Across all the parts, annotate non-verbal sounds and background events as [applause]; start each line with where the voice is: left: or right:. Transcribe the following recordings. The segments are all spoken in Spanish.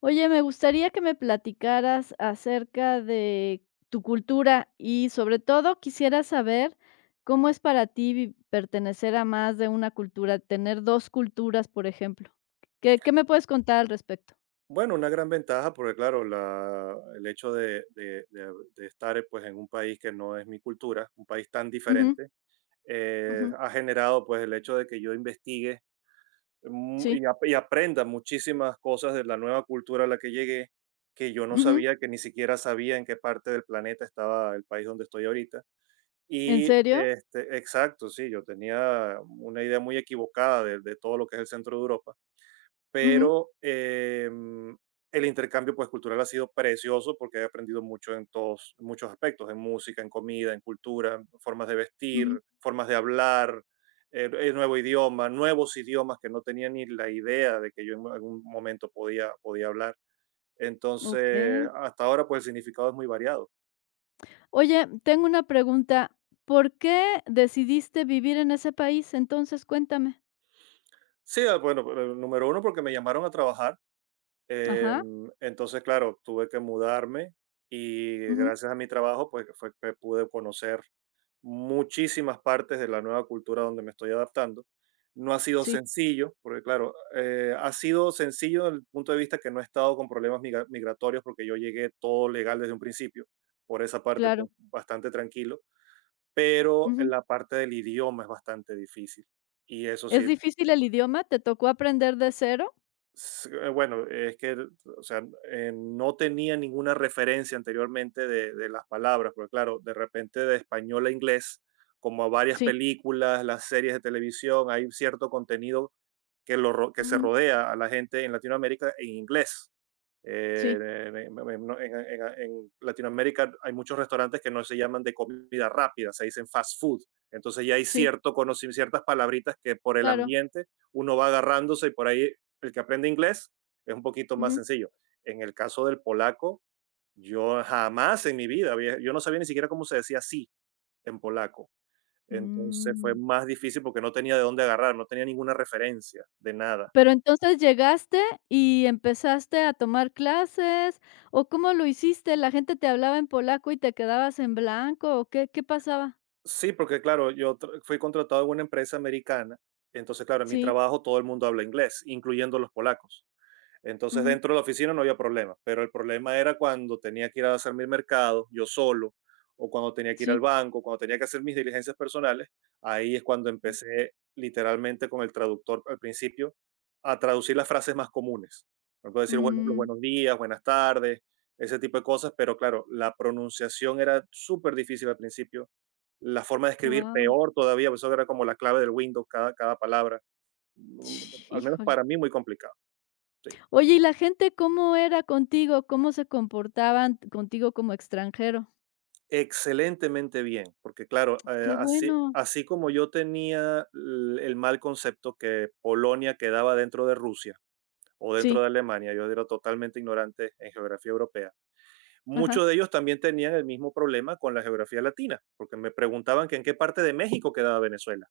left: Oye, me gustaría que me platicaras acerca de tu cultura y sobre todo quisiera saber cómo es para ti pertenecer a más de una cultura, tener dos culturas, por ejemplo. ¿Qué me puedes contar al respecto?
right: Bueno, una gran ventaja, porque claro, el hecho de estar pues, en un país que no es mi cultura, un país tan
left: Ujú.
right: diferente,
left: Ujú.
right: ha generado, pues, el hecho de que yo investigue mu-
left: Sí.
right: y, ap- y aprenda muchísimas cosas de la nueva cultura a la que llegué, que yo no
left: Ujú.
right: sabía, que ni siquiera sabía en qué parte del planeta estaba el país donde estoy ahorita.
left: ¿En
right: Y
left: serio?
right: este, exacto, sí, yo tenía una idea muy equivocada de todo lo que es el centro de Europa,
left: Ujú.
right: pero el intercambio pues cultural ha sido precioso, porque he aprendido mucho en todos, en muchos aspectos, en música, en comida, en cultura, formas de
left: Ujú.
right: vestir, formas de hablar, el nuevo idioma, nuevos idiomas que no tenía ni la idea de que yo en algún momento podía hablar.
left: Ok.
right: Entonces, hasta ahora pues el significado es muy variado.
left: Oye, tengo una pregunta. ¿Por qué decidiste vivir en ese país? Entonces, cuéntame.
right: Sí, ah, bueno, número uno porque me llamaron a trabajar,
left: Ajá.
right: entonces claro, tuve que mudarme y
left: Ujú.
right: gracias a mi trabajo pues fue que pude conocer muchísimas partes de la nueva cultura donde me estoy adaptando. No ha sido
left: Sí.
right: sencillo, porque claro, ha sido sencillo desde el punto de vista que no he estado con problemas migratorios, porque yo llegué todo legal desde un principio. Por esa parte,
left: Claro.
right: pues bastante tranquilo. Pero en la parte del idioma es bastante difícil. Y eso
left: ¿Es
right: sí.
left: difícil el idioma? ¿Te tocó aprender de cero?
right: Bueno, es que, o sea, no tenía ninguna referencia anteriormente de las palabras, porque claro, de repente de español a inglés, como a varias
left: Sí.
right: películas, las series de televisión, hay cierto contenido que se
left: Ujú.
right: rodea a la gente en Latinoamérica en inglés.
left: Sí.
right: En Latinoamérica hay muchos restaurantes que no se llaman de comida rápida, se dicen fast food. Entonces ya hay
left: Sí.
right: cierto conocimiento, ciertas palabritas que por el
left: Claro.
right: ambiente uno va agarrándose, y por ahí el que aprende inglés es un poquito más
left: Ujú.
right: sencillo. En el caso del polaco, yo jamás en mi vida, yo no sabía ni siquiera cómo se decía sí en polaco. Entonces fue
left: mm,
right: más difícil porque no tenía de dónde agarrar, no tenía ninguna referencia de nada.
left: pero entonces llegaste y empezaste a tomar clases, ¿o cómo lo hiciste? ¿La gente te hablaba en polaco y te quedabas en blanco o qué pasaba?
right: Sí, porque claro, yo fui contratado en una empresa americana, entonces claro, en mi
left: Sí.
right: trabajo todo el mundo habla inglés, incluyendo los polacos. Entonces
left: Ujú.
right: dentro de la oficina no había problema, pero el problema era cuando tenía que ir a hacer mi mercado yo solo, o cuando tenía que ir al
left: Sí.
right: banco, cuando tenía que hacer mis diligencias personales. Ahí es cuando empecé literalmente con el traductor al principio a traducir las frases más comunes. Por ejemplo, decir bueno, los
left: Wow.
right: buenos días, buenas tardes, ese tipo de cosas, pero claro, la pronunciación era súper difícil al principio, la forma de escribir peor todavía, pues eso era como la clave del Windows, cada palabra. Al menos
left: Híjole.
right: para mí, muy complicado. Sí.
left: Oye, ¿y la gente cómo era contigo? ¿Cómo se comportaban contigo como extranjero?
right: Excelentemente bien, porque claro,
left: Qué bueno.
right: así como yo tenía el mal concepto que Polonia quedaba dentro de Rusia o dentro
left: Sí.
right: de Alemania, yo era totalmente ignorante en geografía europea.
left: Ajá.
right: Muchos de ellos también tenían el mismo problema con la geografía latina, porque me preguntaban que en qué parte de México quedaba Venezuela,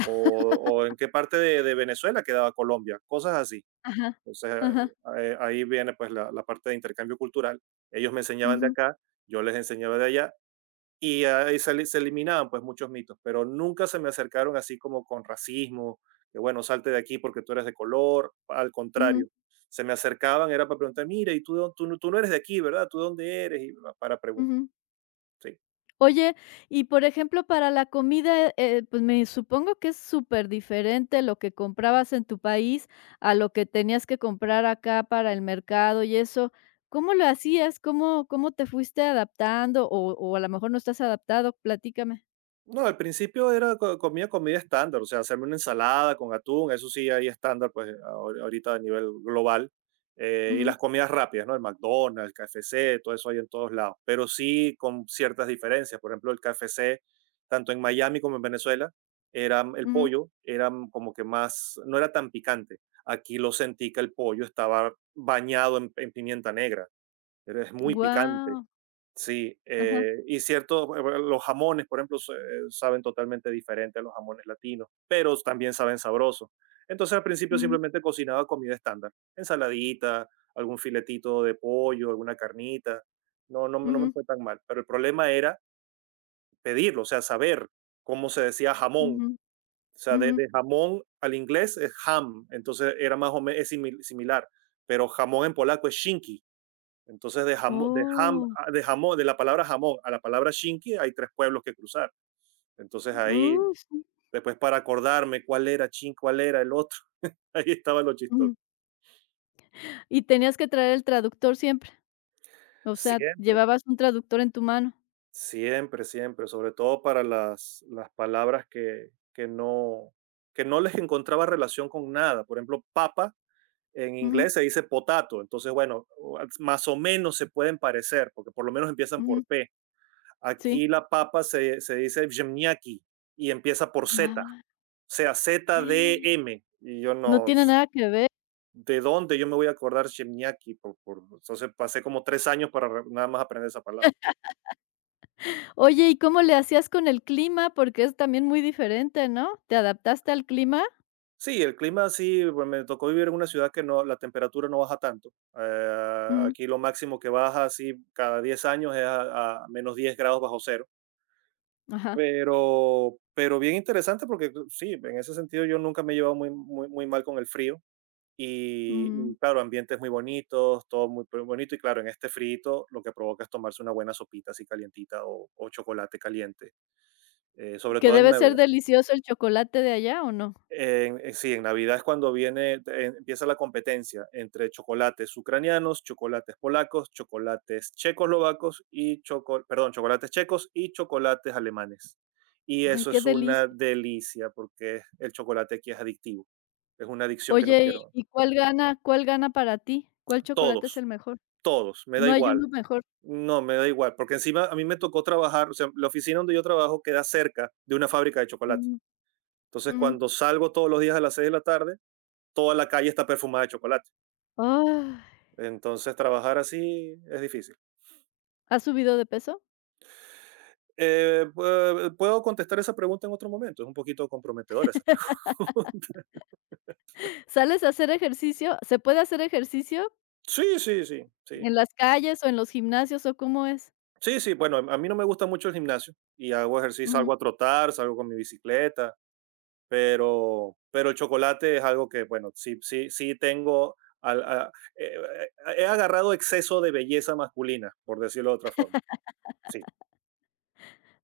right: o en qué parte de Venezuela quedaba Colombia, cosas así.
left: Ajá.
right: Entonces,
left: Ajá.
right: ahí viene pues la parte de intercambio cultural. Ellos me enseñaban de
left: Ujú.
right: acá, yo les enseñaba de allá, y ahí se eliminaban pues muchos mitos, pero nunca se me acercaron así como con racismo, que bueno, salte de aquí porque tú eres de color, al
left: Ujú.
right: contrario. Se me acercaban era para preguntar, mira, y tú, tú, tú no eres de aquí, ¿verdad? ¿Tú de dónde eres? Y para preguntar.
left: Ujú.
right: Sí.
left: Oye, y por ejemplo, para la comida, pues me supongo que es súper diferente lo que comprabas en tu país a lo que tenías que comprar acá para el mercado y eso. ¿Cómo lo hacías? ¿Cómo te fuiste adaptando? O a lo mejor no estás adaptado, platícame.
right: No, al principio comía comida estándar, o sea, hacerme una ensalada con atún, eso sí, ahí estándar, pues ahorita a nivel global. Y las
left: Ujú.
right: comidas rápidas, ¿no? El McDonald's, el KFC, todo eso hay en todos lados, pero sí con ciertas diferencias. Por ejemplo, el KFC, tanto en Miami como en Venezuela, era mm, el
left: Ujú.
right: pollo, era mm, como que más, no era tan picante. Aquí lo sentí que el pollo estaba bañado en pimienta negra, es muy picante.
left: Guau.
right: Sí,
left: Ajá.
right: bueno, los jamones, por ejemplo, saben totalmente diferente a los jamones latinos, pero también saben sabrosos. Entonces al principio
left: Ujú.
right: simplemente cocinaba comida estándar, ensaladita, algún filetito de pollo, alguna carnita. No me
left: Ujú.
right: fue tan mal, pero el problema era pedirlo, o sea, saber cómo se decía
left: Ujú.
right: jamón. O sea,
left: Ujú.
right: de jamón al inglés es ham, entonces era más o menos similar, pero jamón en polaco es shinki. Entonces, de, jamo- de, jam-
left: Oh,
right: ah, de jamón, de la palabra jamón a la palabra shinki hay tres pueblos que cruzar. Entonces ahí,
left: sí.
right: después para acordarme cuál era chin, cuál era el otro, [laughs] ahí estaba lo chistoso.
left: Ujú. Y tenías que traer el traductor siempre. O sea,
right: Siempre,
left: llevabas un traductor en tu mano.
right: siempre, siempre, sobre todo para las palabras que no les encontraba relación con nada. Por ejemplo, papa en
left: Ujú.
right: inglés se dice potato. Entonces, bueno, más o menos se pueden parecer, porque por lo menos empiezan por
left: Ujú.
right: P.
left: Sí.
right: Aquí la papa se dice Vjemniaki y empieza por Z, o
left: Ah.
right: sea, Z D M Y yo
left: No
right: no,
left: tiene nada que ver.
right: ¿de dónde yo me voy a acordar Shemniaki? Entonces pasé como 3 años para nada más aprender esa palabra.
left: Oye, ¿y cómo le hacías con el clima? Porque es también muy diferente, ¿no? ¿Te adaptaste al clima?
right: Sí, el clima sí, pues, me tocó vivir en una ciudad que no, la temperatura no baja tanto.
left: Mm.
right: Aquí lo máximo que baja así cada 10 años es a -10 grados bajo cero.
left: Ajá.
right: Pero bien interesante porque pues, sí, en ese sentido yo nunca me he llevado muy, muy, muy mal con el frío.
left: mm,
right: Y claro, ambientes muy bonitos, todo muy, muy bonito. Y claro, en este frito lo que provoca es tomarse una buena sopita así calientita, o chocolate caliente, sobre
left: que
right: todo en
left: debe ser
right: Navidad.
left: delicioso el chocolate de allá, ¿o no?
right: Sí, en Navidad es cuando viene, empieza la competencia entre chocolates ucranianos, chocolates polacos, chocolates checoslovacos y perdón, chocolates checos y chocolates alemanes. Y
left: Ay,
right: eso
left: qué
right: es una
left: delicia.
right: delicia porque el chocolate aquí es adictivo. Es una adicción que no
left: Oye,
right: quiero.
left: ¿y cuál gana para ti? ¿Cuál chocolate es
right: Todos,
left: el mejor?
right: todos, me da
left: No hay
right: igual.
left: uno mejor.
right: No, me da igual, porque encima a mí me tocó trabajar, o sea, la oficina donde yo trabajo queda cerca de una fábrica de chocolate.
left: Ujú.
right: Entonces,
left: Ujú.
right: cuando salgo todos los días a las 6 de la tarde, toda la calle está perfumada de chocolate.
left: Ay,
right: Entonces, trabajar así es difícil.
left: ¿has subido de peso?
right: ¿Puedo contestar esa pregunta en otro momento? Es un poquito comprometedora esa pregunta. [laughs]
left: [laughs] ¿Sales a hacer ejercicio? ¿Se puede hacer ejercicio
right: Sí, sí, sí, sí.
left: en las calles o en los gimnasios o cómo es?
right: Sí, sí, bueno, a mí no me gusta mucho el gimnasio y hago ejercicio,
left: Ujú.
right: salgo a trotar, salgo con mi bicicleta, pero el chocolate es algo que, bueno, sí, sí, sí tengo, he agarrado exceso de belleza masculina, por decirlo de otra forma. Sí,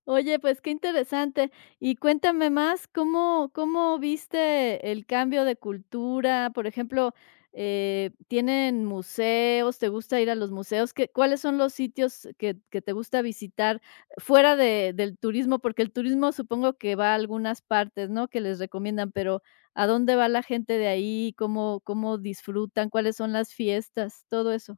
left: Oye, pues qué interesante. Y cuéntame más, ¿cómo viste el cambio de cultura? Por ejemplo, ¿tienen museos? ¿Te gusta ir a los museos? ¿Cuáles son los sitios que te gusta visitar fuera del turismo? Porque el turismo supongo que va a algunas partes, ¿no? Que les recomiendan, pero ¿a dónde va la gente de ahí? ¿Cómo disfrutan? ¿Cuáles son las fiestas? Todo eso.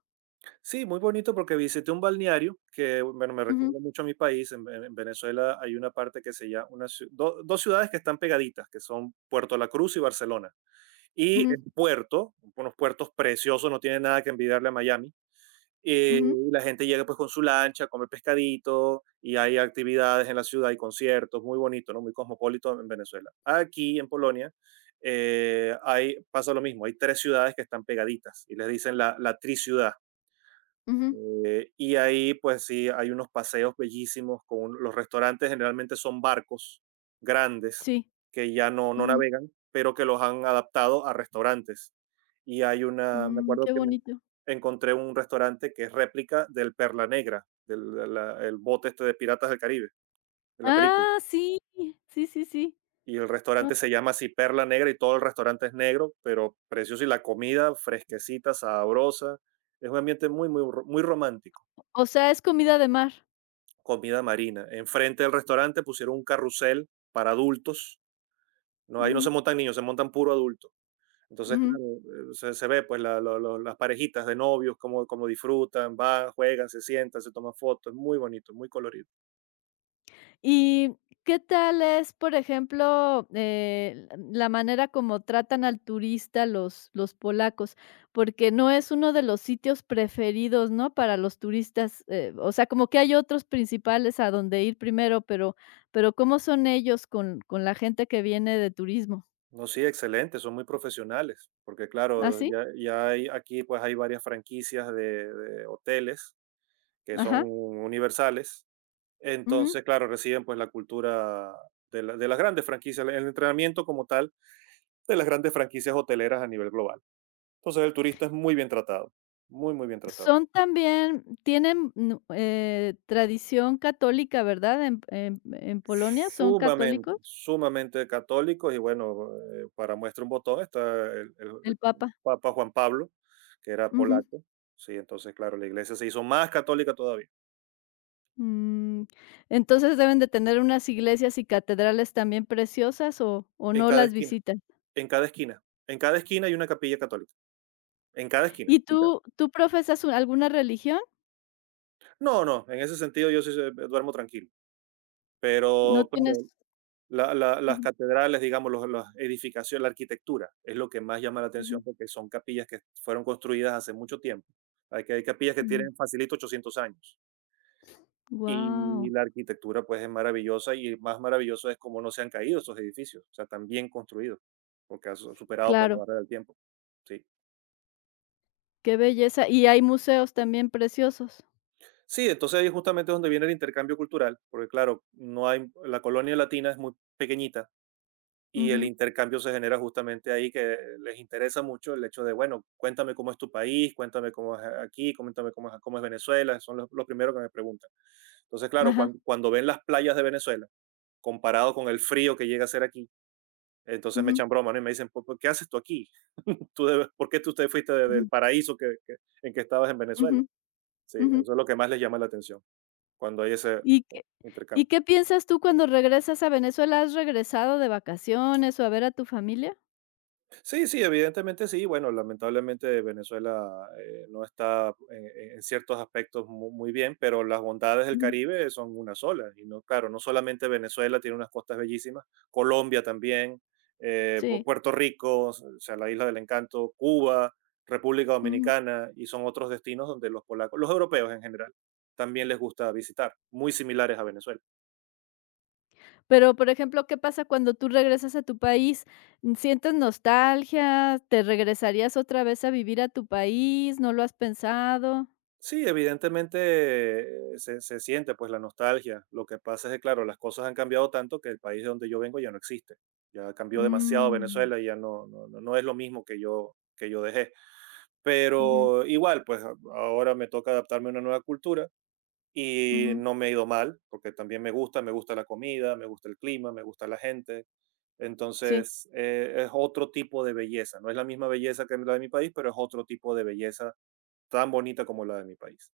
right: sí, muy bonito porque visité un balneario que, bueno, me
left: Ujú.
right: recuerda mucho a mi país. En Venezuela hay una parte que se llama, dos ciudades que están pegaditas, que son Puerto La Cruz y Barcelona. Y
left: Ujú.
right: el puerto, unos puertos preciosos, no tiene nada que envidiarle a Miami, eh,
left: Ujú.
right: y la gente llega pues con su lancha, come pescadito, y hay actividades en la ciudad, hay conciertos, muy bonito, ¿no? Muy cosmopolito en Venezuela. Aquí en Polonia pasa lo mismo, hay tres ciudades que están pegaditas y les dicen la triciudad.
left: Ujú.
right: Y ahí, pues sí, hay unos paseos bellísimos con los restaurantes, generalmente son barcos grandes
left: Sí.
right: que ya no, no
left: Ujú.
right: navegan, pero que los han adaptado a restaurantes. Y hay una, me
left: Mm,
right: acuerdo
left: qué
right: que me
left: bonito.
right: encontré un restaurante que es réplica del Perla Negra, el bote este de Piratas del Caribe, de la película.
left: Ah, sí, sí, sí, sí.
right: Y el restaurante se llama así Perla Negra y todo el restaurante es negro, pero precioso, y la comida fresquecita, sabrosa. Es un ambiente muy, muy romántico.
left: O sea, es comida de mar.
right: Comida marina. Enfrente del restaurante pusieron un carrusel para adultos. No, ahí no se
left: Ujú.
right: montan niños, se montan puro adultos. Entonces, claro,
left: Ujú.
right: se ve pues las parejitas de novios, cómo, cómo disfrutan, van, juegan, se sientan, se toman fotos, es muy bonito, muy colorido.
left: ¿Y qué tal es, por ejemplo, la manera como tratan al turista los polacos? Porque no es uno de los sitios preferidos, ¿no?, para los turistas, o sea, como que hay otros principales a donde ir primero, pero, ¿cómo son ellos con la gente que viene de turismo?
right: No, sí, excelente, son muy profesionales, porque
left: ¿Ah,
right: claro,
left: sí?
right: ya hay, aquí pues hay varias franquicias de hoteles que son
left: Ajá.
right: universales, entonces, claro, reciben pues la cultura de las grandes franquicias, el entrenamiento como tal de las grandes franquicias hoteleras a nivel global. Entonces el turista es muy bien tratado, muy, muy bien tratado.
left: Son también tienen, nu tradición católica, ¿verdad? En Polonia, ¿son
right: Sumamente,
left: católicos?
right: sumamente católicos, y bueno, para muestra un botón, está el, el-
left: El
right: el
left: Papa.
right: Papa Juan Pablo, que era
left: Ujú.
right: polaco. Sí, entonces claro, la iglesia se hizo más católica todavía.
left: Mm. Entonces, deben de tener unas iglesias y catedrales también preciosas, ¿o
right: En
left: no
right: cada
left: las
right: esquina,
left: visitan?
right: en cada esquina, en cada esquina hay una capilla católica, en cada esquina,
left: ¿Y
right: literal.
left: tú profesas alguna religión?
right: No, no, en ese sentido yo sí duermo tranquilo,
left: ¿No
right: pero
left: tienes?
right: claro, las
left: Wow.
right: catedrales, digamos, las edificaciones, la arquitectura es lo que más llama la atención porque son capillas que fueron construidas hace mucho tiempo. Hay capillas que tienen facilito 800 años. Y la arquitectura, pues, es maravillosa y más maravilloso es cómo no se han caído estos edificios. O sea, están bien construidos porque han superado, pues, la
left: Claro,
right: barrera del tiempo. Sí,
left: qué belleza. Y hay museos también preciosos.
right: sí, entonces ahí justamente es donde viene el intercambio cultural, porque claro, no hay, la colonia latina es muy pequeñita, y el
left: Ujú.
right: intercambio se genera justamente ahí, que les interesa mucho el hecho de, bueno, cuéntame cómo es tu país, cuéntame cómo es aquí, cuéntame cómo es Venezuela, son los primeros que me preguntan. Entonces, claro,
left: Ajá.
right: cuando ven las playas de Venezuela, comparado con el frío que llega a ser aquí, entonces me
left: Ujú.
right: echan broma, ¿no? Y me dicen, "¿Por qué haces tú aquí? [laughs] ¿Por qué tú te fuiste del
left: Ujú.
right: paraíso en que estabas en
left: Ujú.
right: Venezuela?" Sí,
left: Ujú.
right: eso es lo que más les llama la atención, cuando hay ese,
left: ¿Y
right: bueno,
left: qué y
right: intercambio.
left: qué piensas tú cuando regresas a Venezuela? ¿Has regresado de vacaciones o a ver a tu familia?
right: Sí, sí, evidentemente sí. Bueno, lamentablemente Venezuela no está en ciertos aspectos muy bien, pero las bondades del
left: Ujú.
right: Caribe son una sola. Y no, claro, no solamente Venezuela tiene unas costas bellísimas, Colombia también,
left: Sí.
right: Puerto Rico, o sea, la Isla del Encanto, Cuba, República
left: Ujú.
right: Dominicana, y son otros destinos donde los polacos, los europeos en general, también les gusta visitar, muy similares a Venezuela.
left: Pero, por ejemplo, ¿qué pasa cuando tú regresas a tu país? ¿Sientes nostalgia? ¿Te regresarías otra vez a vivir a tu país? ¿No lo has pensado?
right: Sí, evidentemente se siente pues la nostalgia. Lo que pasa es que, claro, las cosas han cambiado tanto que el país de donde yo vengo ya no existe. Ya cambió demasiado
left: Mm.
right: Venezuela y ya no, no es lo mismo que yo dejé.
left: Ujú.
right: Pero igual, pues ahora me toca adaptarme a una nueva cultura y
left: Ujú.
right: no me he ido mal, porque también me gusta la comida, me gusta el clima, me gusta la gente.
left: Sí.
right: Entonces, es otro tipo de belleza. No es la misma belleza que la de mi país, pero es otro tipo de belleza tan bonita como la de mi país.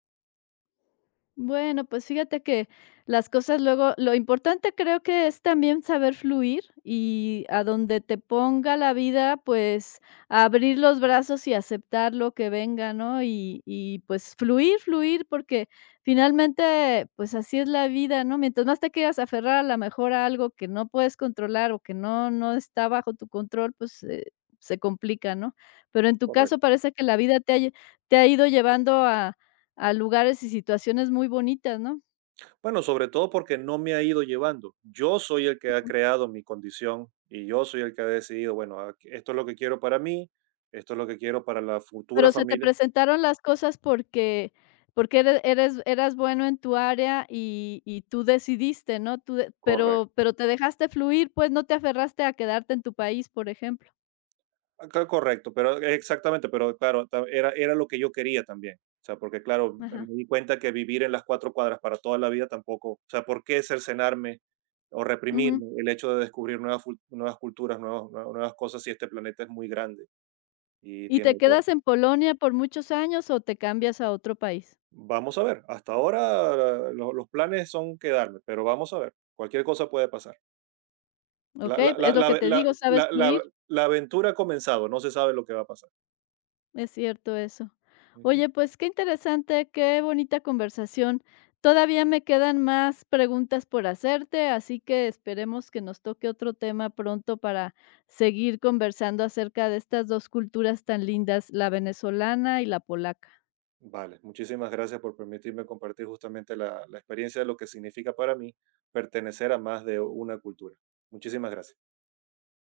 left: Bueno, pues fíjate que las cosas luego lo importante creo que es también saber fluir y a donde te ponga la vida, pues abrir los brazos y aceptar lo que venga, ¿no? Y pues fluir, fluir, porque finalmente, pues así es la vida, ¿no? Mientras más te quieras aferrar a la mejor a algo que no puedes controlar o que no está bajo tu control, pues, se complica, ¿no? Pero en tu caso
right: Correcto.
left: parece que la vida te ha ido llevando a lugares y situaciones muy bonitas, ¿no?
right: Bueno, sobre todo porque no me ha ido llevando. Yo soy el que ha
left: Ujú.
right: creado mi condición y yo soy el que ha decidido, bueno, esto es lo que quiero para mí, esto es lo que quiero para la futura
left: Pero se te
right: familia.
left: presentaron las cosas porque eres eres eras bueno en tu área y tú decidiste, ¿no? Tú de
right: Correcto.
left: pero te dejaste fluir, pues, no te aferraste a quedarte en tu país, por ejemplo.
right: Acá correcto, pero exactamente, pero claro, era lo que yo quería también. O sea, porque claro, me
left: Ajá.
right: me di cuenta que vivir en las cuatro cuadras para toda la vida tampoco, o sea, ¿por qué cercenarme o
left: Ujú.
right: reprimirme el hecho de descubrir nuevas, nuevas culturas, nuevas, nuevas cosas si este planeta es muy grande y
left: ¿Y
right: tiene
left: te
right: de todo?
left: quedas en Polonia por muchos años o te cambias a otro país?
right: Vamos a ver. Hasta ahora los planes son quedarme, pero vamos a ver. Cualquier cosa puede pasar.
left: ¿Ok? Es lo que te digo, sabes fluir.
right: La aventura ha comenzado, no se sabe lo que va a pasar.
left: Es cierto eso.
right: Ujú.
left: Oye, pues qué interesante, qué bonita conversación. Todavía me quedan más preguntas por hacerte, así que esperemos que nos toque otro tema pronto para seguir conversando acerca de estas dos culturas tan lindas, la venezolana y la polaca.
right: Vale, muchísimas gracias por permitirme compartir justamente la experiencia de lo que significa para mí pertenecer a más de una cultura. Muchísimas gracias.